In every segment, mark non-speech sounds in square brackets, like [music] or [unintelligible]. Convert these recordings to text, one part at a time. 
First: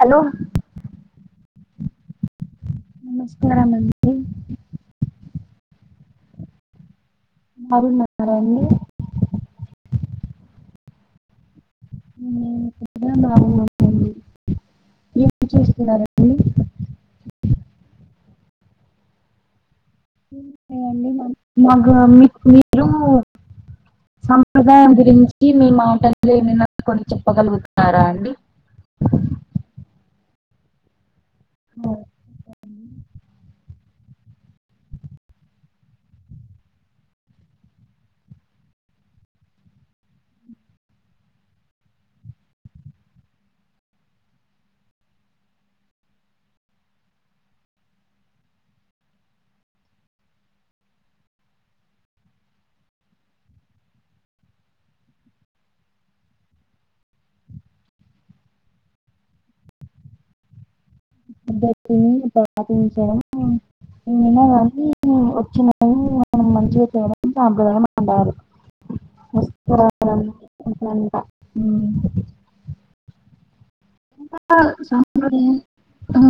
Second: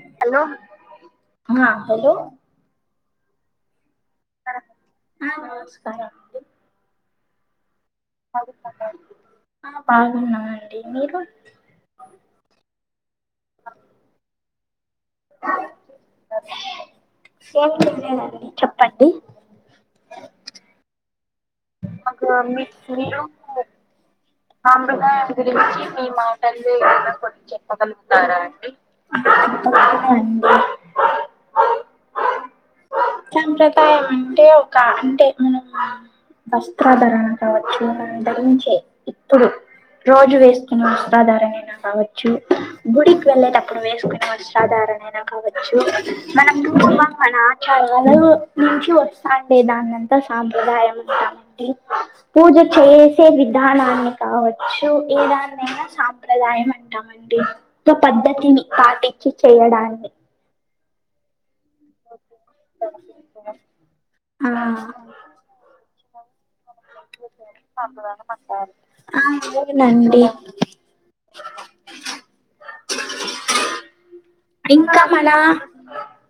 Hello మా hello నమస్కారం అండి ఆ నమస్కారమండి బాగున్నారా అండి ఆ బాగున్నామండి మీరు ఊ ఏమో చేస్తున్నారండి ఏమి లేదండి చెప్పండి. మా గాద్ మీక్ మీలు ఆమృదాయం గురించి మీ మాటల్ దీ ఏదయినా కొద్ చెప్పగలుగుతారా అండి అ కొంచం మే అండి సంప్రదాయం అం అంటే ఒక అంటే మనం వస్త్రాధరణ కావచ్చు దాని ధరించే పుడు రోజు వేసుకొనే వస్త్రాధారణయినా కావచ్చు గుడికి వెళ్ళేటప్పుడు వేసుకునే వస్త్రాధా నైనా కావచ్చు మనం కుటుంబం మన ఆచారాలు నుంచి వస్తా అండే దాన్ని అంతా సాంప్రదాయం అంటామడి పూజ చేసే విధానాన్ని కావచ్చు ఏదాన్నైనా సాంప్రదాయం అంటాం అండి సో పద్ధతిని పాటి చి చేయడాన్ని పద్ధతిని పాటించడం ఏమో ఆ గాని వచ్చిన వారిని మనం మంచిగా చూడటం సాంప్రదాయం అంటారు ఆ అవునండి [unintelligible] అట్లంటా ఊ ఇంకా ఇంకా మన సంప్రదాయం ఊ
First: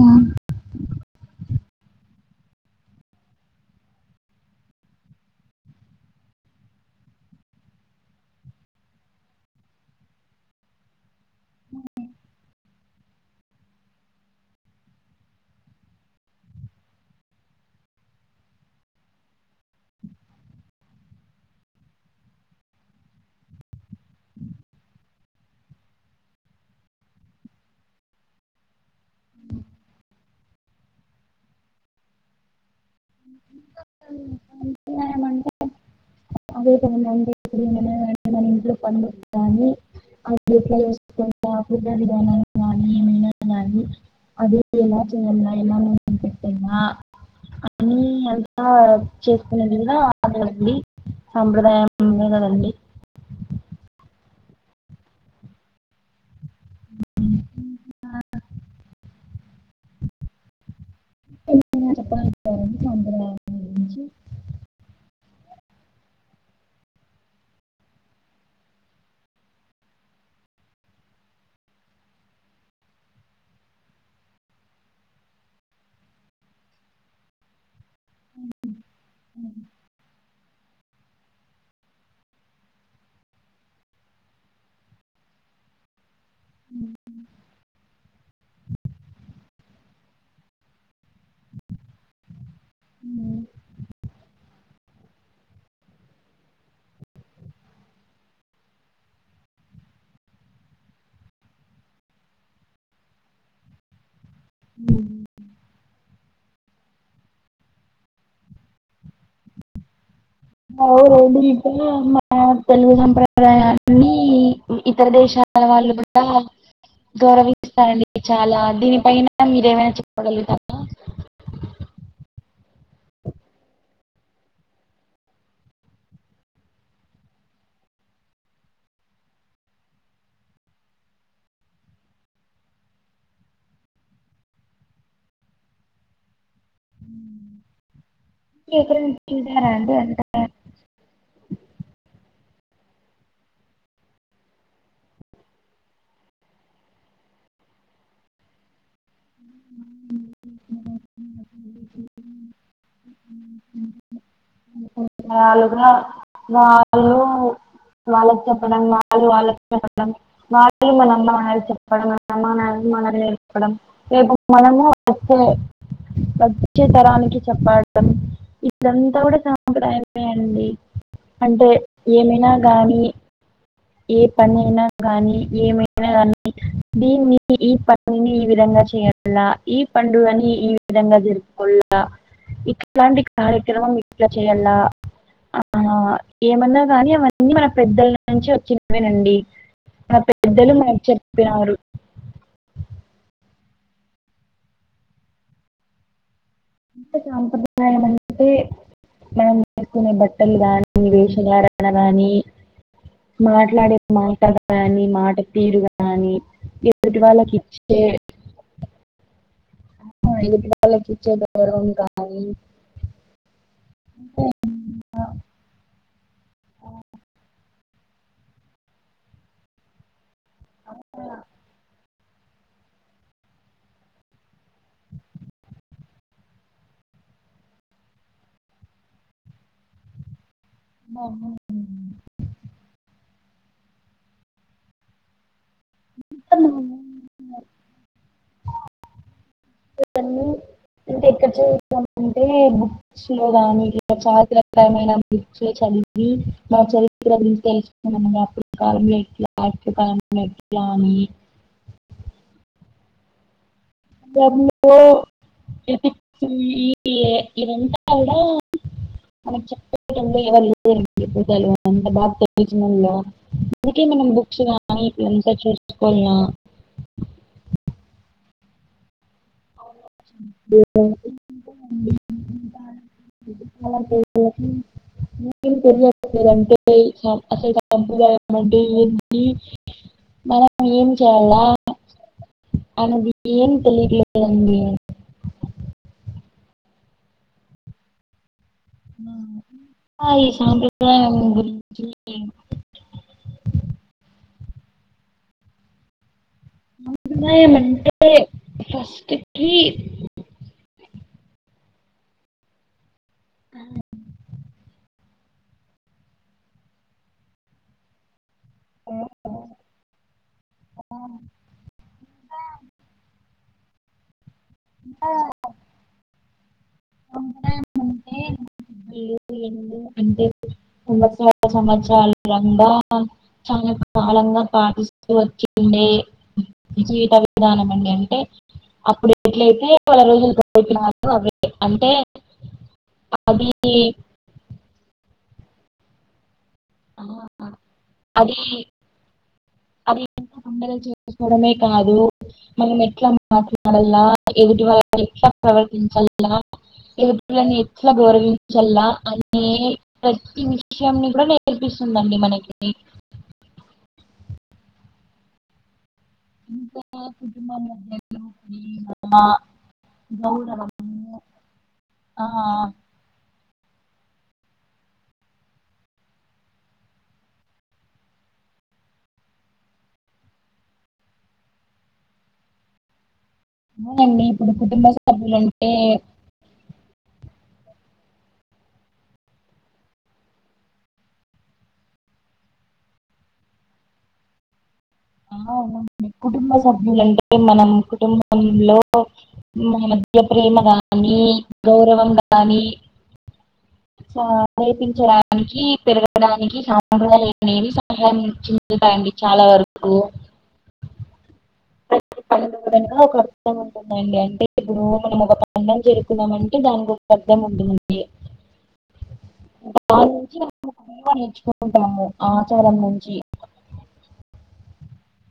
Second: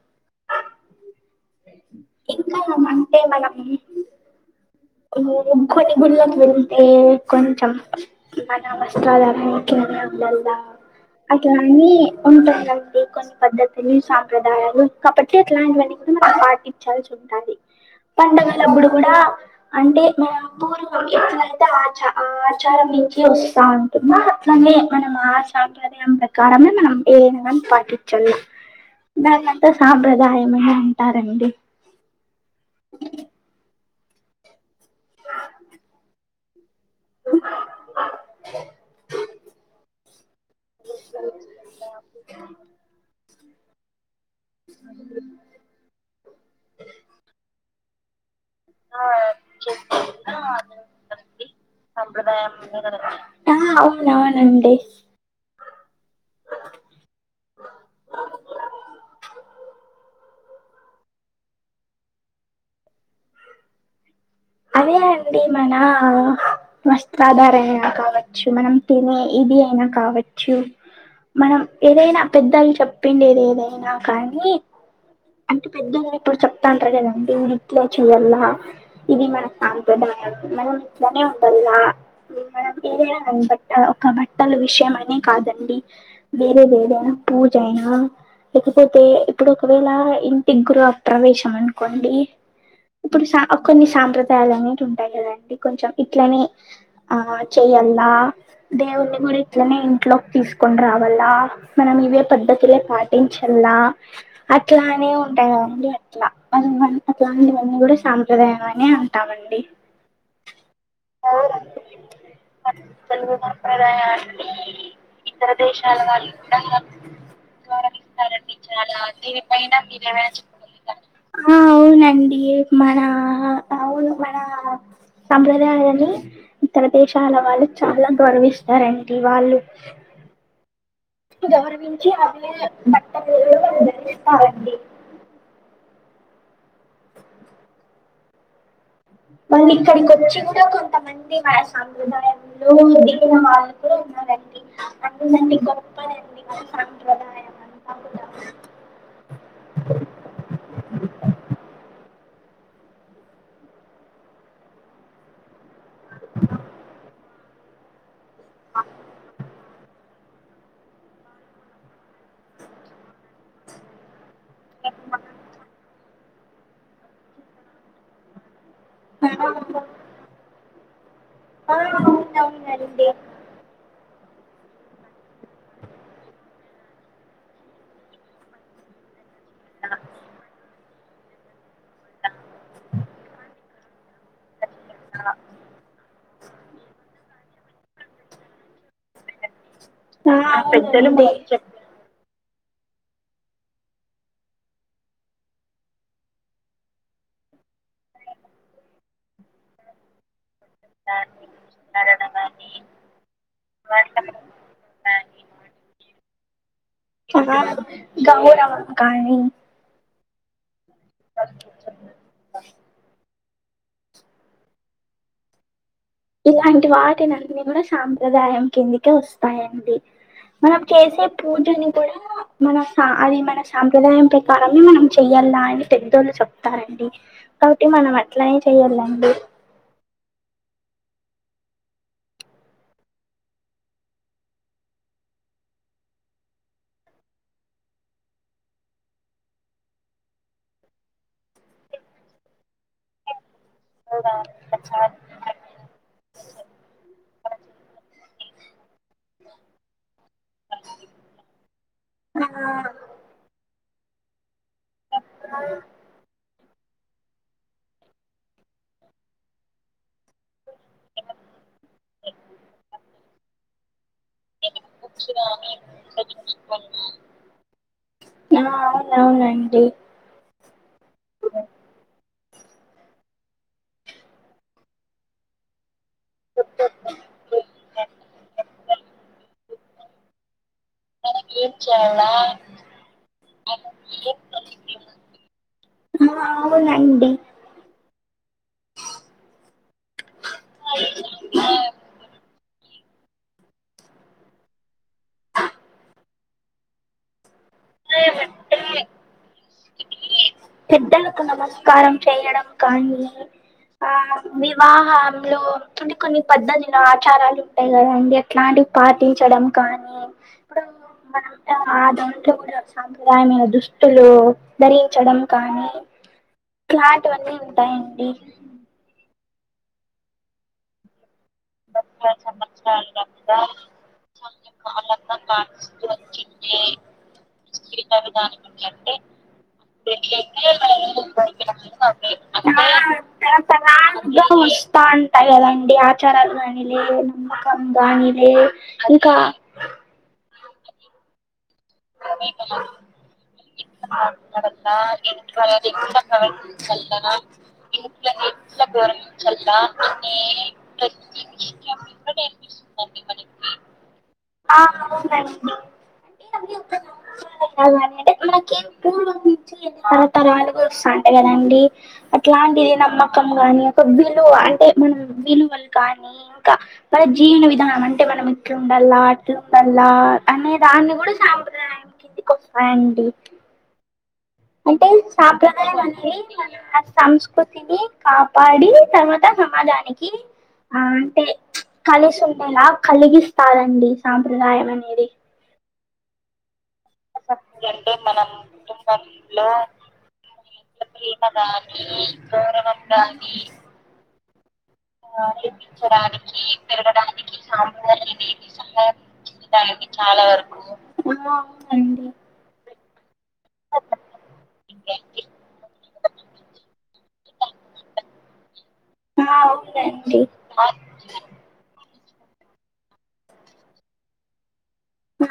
ఇంకా మంటే మనం కొని గుళ్ళకి వెళ్తే కొంచెం మన వస్త్రాధారణకి నేన్ వెళ్ళ అట్లాని ఉంటందండి కొన్ని పద్ధతుల్ని సాంప్రదాయాలు కాబట్టి అట్లాంటివన్ని మనం పాటించాల్సి ఉంటాది పండుగలప్పుడు కూడా అంటే మ పూర్వం ఎట్లయితే ఆచ ఆచారం నుంచి వస్తా అంటుందో అట్ల అ మనం ఆ సాంప్రదాయం ప్రకారమే మనం ఏదైనా పాటించాల దాన్నంత సాంప్రదాయమని అంటారండి [unintelligible] [unintelligible] [unintelligible] [unintelligible] [unintelligible] సాంప్రదాయంలో సాంప్రదాయం కదండి ఉందికదా అండి ఉంధండి [unintelligible] అదే అండి మన వస్త్రాధారనా కావచ్చు మనం తినే ఇది ఫ్రీ అయినా కావచ్చు మనం ఏదైనా పెద్దలు చెప్పిండేది ఏదైనా కానీ అంటే పెద్దలు ఇప్పుడు చెప్తాంటారు కదండి ఇట్లే చయల్లా ఇది మన సాంప్రదా మనం ఇట్లనే ఉండదిగా మనంర బట్ట ఒక బట్టల విషయం అనే కాదు కాదండి వేరే ఏదైనా పూజయినా లేకపోతే ఇప్పుడు ఒకవేళ ఇంటి గురు ప్రవేశం అనుకోండి ఇప్పుడు షాప్ సాంప్రదాయాలు అనేటి ఉంటాయి కదండి కొంచెం ఇట్లనే ఆ చెయ్యల్లా దేవుడిని కూడా ఇట్లనే ఇంట్లోకి తీసుకొని రావాలా మనం ఇవే పద్ధతులే పాటించలా అట్లానే ఉంటాయి కదండి అట్లా అట్లాంటివన్నీ కూడా సాంప్రదాయం అనే అంటామండి [unintelligible] ఇతర దేశాల వాళ్ళు కూడా గౌరవిస్తారండి చాలా దీనిపైన మీరేమైనా చెప్పగలుగుతార ఆ అవునండి మన అవును మన సాప్రదాయాలని ఇతర దేశాల వాళ్ళు చాలా గౌరవిస్తారండి వాళ్ళు గౌరవించి ఆమె బట్టలు ధరిస్తామండి ఇ వాళ్ళీక్కడికి వచ్చి కూడా కొంతమంది మన సాంప్రదాయం దిగిన వాళ్ళు కూడా ఉన్నారండి అందుడి గొప్పండి మ సాంప్రదాయం అంతా కూడా అ [unintelligible] [unintelligible] [inaudible] మనము వచ్చే వచ్చే తరానికి చెప్పడం ఇదంతా ఆ, కూడా సాంప్రదాయమే అండి అంటే ఏమైనా గాని అవునవునండి ఏ పని అయినా గానీ ఏమైనా గానీ దీన్ని ఈ పని ని ఈ విధంగా చేయ్యా అలా ఈ పండుగని ఈ విధంగా జరుపుకోల ఆ ఇట్లాంటి కార్యక్రమం ఇట్ల చెయ్యాల ఆ ఏమన్నా కానీ అవన్నీ మన పెద్దల నుంచి వచ్చినవే అండి మన ఆ, పెద్దలు మనకు అవునండి చెప్పినారు ఎంత సాంప్రదాయం అంటే మనం వేసుకునే బట్టలు గాని వేషధారణ గాని మాట్లాడే మాటలు గాని మాట తీరు గాని గౌరవం కానీ ఆ ఇది వాళ్ళకి ఇచ్చే గౌరవం కానీ ఉ ఇంక ఇలాంటి వాటినన్ని కూడా సాంప్రదాయం కిందికే వస్తాయండి మనం చేసే పూజని కూడా మన సా అది మన సాంప్రదాయం ప్రకారమే మనం చెయ్యాల్ల అని పెద్దోళ్ళు చెప్తారండి కాబట్టి మనం అట్లనే చెయ్యాలండి ఆవున్ [unintelligible] ఇవన్నీ అంటే ఎక్కడ చూడాలి అంటే బుక్స్ లో గానీ [unintelligible] బుక్స్ లో చదివి మీ మా చరిత్ర గురించి తెలుసుకున్నా అప్పటి కాలంలో ఎట్లా ఐ్య కాలంలో ఎట్లా అని ఆ [unintelligible] ఇ ఇది అంత కూడా మనం చెప్పు [unintelligible] ఎవరు లేరు ఎప్పుడు తెలివనోళ్లు ఎంత బా తెలిసి నోళ్ళు అందుకే మనం బుక్స్ కానీ ఇట్ల అంత చూసుకోవాళ్ళ ఆ అవునవునండి [unintelligible] [inaudible] ఏమి చేస్తున్నారు అంటే అసల్ సంప్రదాయం అంటే ఏంటి మనం ఏం చేయాల ఏమి చేయాల ఆయన్ బి ఏమి తెలియట్లేదండి ఆ అవునండి అయి సంప్రదాయం గురించి [inaudible] సంప్రదాయం అంటే ఫస్ట్ కి పెద్దలకు నమస్కారం చేయడం కానీ ఆ వివాహ లో కొన్ని కొన్ని పద్ధతి లు ఆచారాలు ఉంటాయి కదండి ఇట్లాంటివి పాటించడం కానీ ఇప్పుడు మనం అంతా ఆ దాంట్లో కూడా సాంప్రదాయ మే దుష్ తులు ధరించడం కానీ కాటువన్ని సాంప్రదాయం ఉంటాయండి అంటే [unintelligible] అంటే ఉన్ [unintelligible] సంవత్సరలుంగా చాలా కాలంగా పాటిస్తూ వచ్చి ఉండే జీవిత విధానం అండి అంటే అప్పుడు [unintelligible] రోజులు అవి అంటే అది తా అంటే ఎలా అండి ఆచారాలు కా లే ఆ, నమ్మకం కానీ లే ఇంకా పండగ చేసుకోవడమే కాదు మనం ఎట్ల మాట్లాడల్లా ఎదుటి వాళ్ల ఎట్లా ప్రవర్తించల్లా ఎదుటిళ్ని ఎట్లా గౌరవిం పించల్లా అనే ప్రతి విషయంన్ని కూడా నేర్ పిస్తుందండి మనకి ఆ అవునండి అవి [unintelligible] బుద్ధి మైనట్లు కేం పూర్వం నుంచి ఎన్ని తరతరాలుగా వస్తాంటాయ్ కదండి ఆ, అట్లాంటిది నమ్మక కానీ ఒక విలువ అంటే మనం విలువలు కానీ ఇంకా మన జీవన విధానం అంటే మన ఇట్లుండలా అట్లుండలా అనే దాన్ని కూడా సాంప్రదాయం కిందికి వస్తాయండి అవునండి ఇప్పుడు అంటే కుటుంబ సభ్యులంటే సాంప్రదాయం అనేది మన సంస్కృతిని కాపాడి తర్వాత సమాజానికి ఆ అంటే ప్చ్ కలిసి ఉండేలా కలిగిస్తారండి సాంప్రదాయం అం ఆ అవునండి కుటుంబ సబ్ ఎందంటే మనం కుటుంబంలో మన మధ్య ప్రేమగాని గౌ గౌరవం గాని స- ఆ నేర్పించడానికి ఎపించడానికి పెరగడానికి సాంప్రదాయాలు పెరగడానికి అనేవి సంప్రదాయాలు సహాయం అనేవి సహాయం చెందుతాయండి చె చాలా స్తాయండి చాలా వరకు పళ్లు తోమడానికా ఒకరు ఉంటుందండి అంటే ఇప్పుడు మనం ఒక పండగ చేస్కున్నామంటే దానికి ఒక అర్థం ఉంటుంది ఆ చాలా అవునండి విషయాలు మనం కూడా నేర్చుకుంటాము ఆచారం నుంచి హ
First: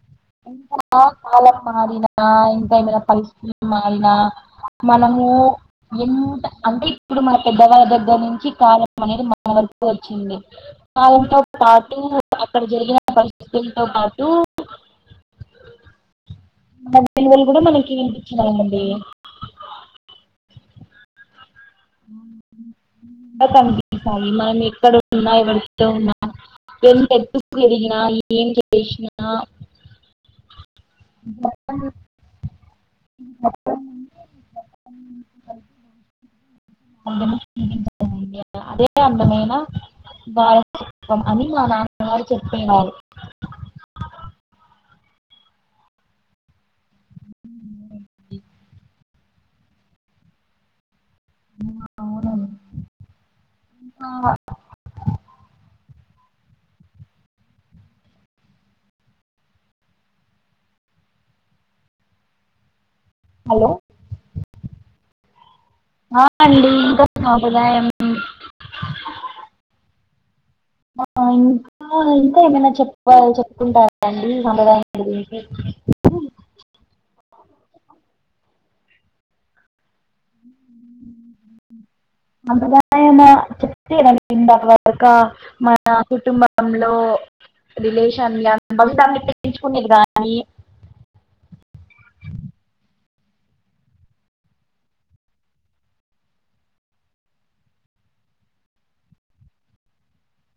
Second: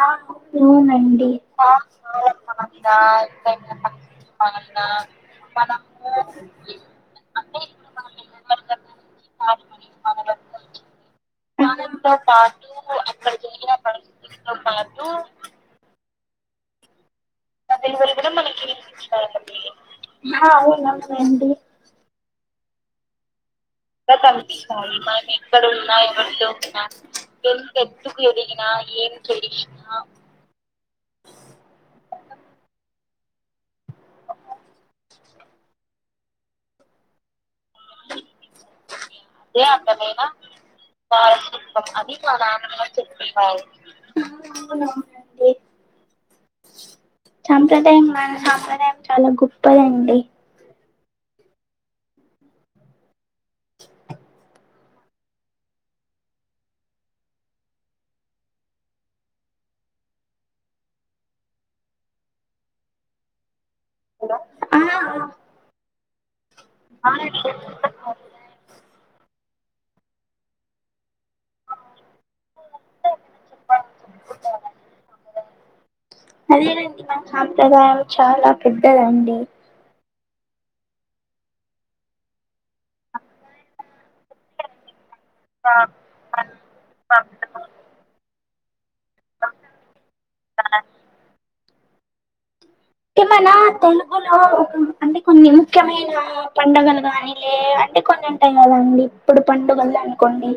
ఇంకా కాలం మారిన ఇంకా ఏమైనా పరిస్థితులు మారినా మనము ము ఎంత అంటే ఇప్పుడు మన పెద్దవాళ్ళ దగ్గర నుంచి కాలం అనేది మన వరకు వచ్చింది కాలంతో పాటు అక్కడ జరిగిన పరిస్థితుల్తో పాటు కో పాటు [unintelligible] మనకి విలువలు కూడా మనకు వినిపించినాయండి. నేర్పిస్తాయండి హా అవును అవునండి కనిపిస్తాయి మనం ఎక్కడ ఉన్నా ఎవరితో ఉన్నా ఎంత ఎత్తుకు ఎదిగినా ఎం గినా ఏం చెడిగినా అత్త [inaudible] అదే అందమైన బారం అని మా నాన్న గారు చెప్పినారు ఆవ్ అవును అవును ఏంటి సాంప్రదాయం మన సాంప్రదాయం చాలా గొప్పదండి ఉమ్ అవును ఆ హలో ఆ ఆ అండి ఇంకా సాంప్రదాయం ఆ ఇంకా ఇంకా ఏమైనా చెప్ప చెప్పుకుంటారండి సాప్రదాయం గురించి అదేనండి మన సాంప్రదాయం చాలా పెద్దదండి. అందులో ఏమైనా చెప్తే దాని కింద ఒక మన కుటుంబంలో రిలేషన్ల భవితల్నీ పెంచుకునేది గానీ ఏమన్నా తెలుగులో ఒక అంటే కొన్ని ముఖ్యమైన పండగలు గాని లే అం టె కొన్ని ఉంటాయి కదండి, ఇప్పుడు పండుగల అనుకోండి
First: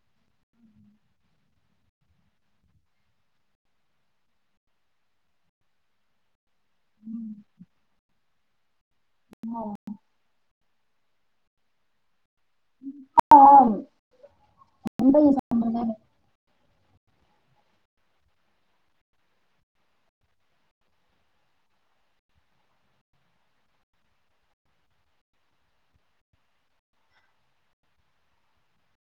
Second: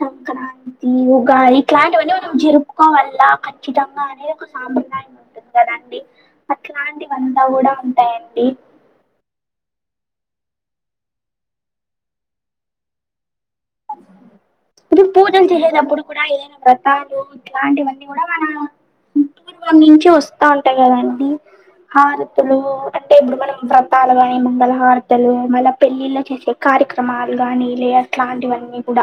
సంక్రాంతి, ఉగాది ఇట్లాంటివన్నీ మనం జరుపుకో వల్ల ఖచ్చితంగా అనేది ఒక సామ్ర అట్లాంటి వంతా గుడ ఉంటాయండి. ఇంకా పుడు ఈ పూజలు సాంప్రదాయం చేసేటప్పుడు కూడా ఏం వ్రత్ తాలు ఇట్లాంటివన్నీ కూడా మన పూర్వం నుంచే వస్తా ఉంటాయి కదండి. హారతలు అంటే ఇప్పుడు మనం వ్రతాలు గాని, మంగళహారతలు మళ్ళ పెళ్ళిళ్లో చేసే కార్యక్రమాలు గానీ లే అట్లాంటివన్నీ గూడ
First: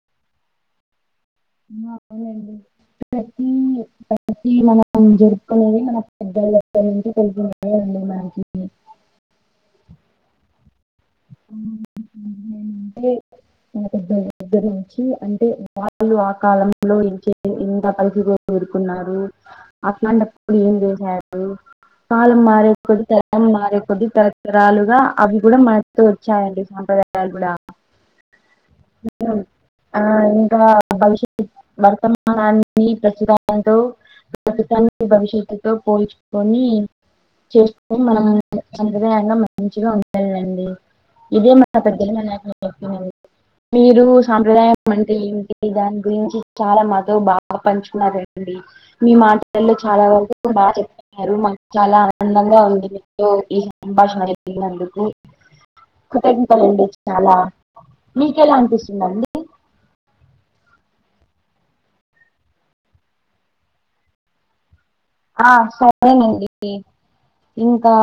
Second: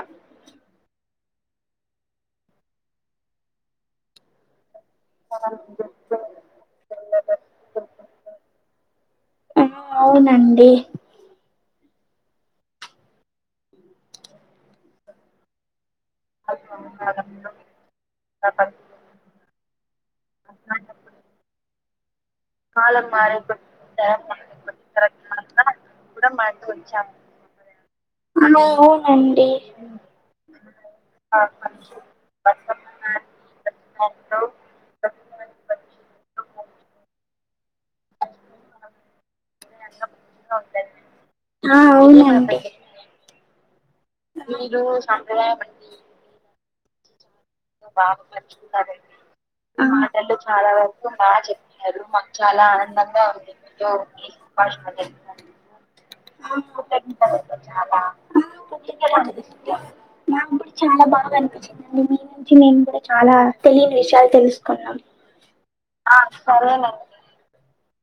అది మన నం జరుపుకునేది మన పెద్దల దగ్గర నుంచి తెలిసినాయండి మనకి. ఆ అవునండి. అంటే మన పెద్దల దగ్గర నుంచి అంటే వాళ్ళు ఆ కాలంలో ఇంచే ఇంత పరిథి గో గోరుకున్నారు అట్లాంటప్పుడు ఏం చేసాడు? కాలం మారే కొద్ది, తరం మారే కొద్ది, తరతరాలుగా అవి గుడ మన్ తో వచ్చాయండి సాంప్రదాయాలు గుడా ఆ అవునండి ఆ ఇంకా భవిష్యత్ వర్తమానాన్ని ప్రస్తుతాంతో ప్రస్తుతాన్ని భవిష్యత్తుతో పోల్చుకొని చేస్ కొని మనం సాంప్రదాయంగా మంచిగా ఉండండండి ఇదే ఆ మన పెద్దలు మనకి అవునండి చెప్పిందండి మీరు సాంప్రదాయం అంటే ఏంటి, దాని గురించి చాలా మాతో బా గ పంచుకున్నారండి, మీ మాటలు మీ చాలా వరకు బా చెప్తున్నారు, మాకు చాలా ఆనందం ఉంది మీకు ఈ సంభాషణ జరిగినందుకు. ఆ కృతజ్ఞతలండి చాలా, మీకెలా అనిపిస్తుందండి? నాకిప్పుడు చాలా బాగా అనిపించిందండి, మీ నుంచి నేను కూడా చాలా తెలియని విషయాలు తెలుసుకున్నాం. ఆ సరేనండి. ఇంకా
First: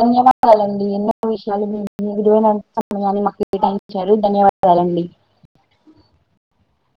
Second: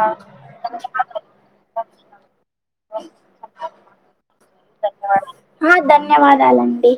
ధన్యవాదాలండి, ఎన్నో విషయాలు మీ విలువైన సమయాన్ని మాకి ఇచ్చారు ధన్యవా ఆ ధన్యవాదాలండి.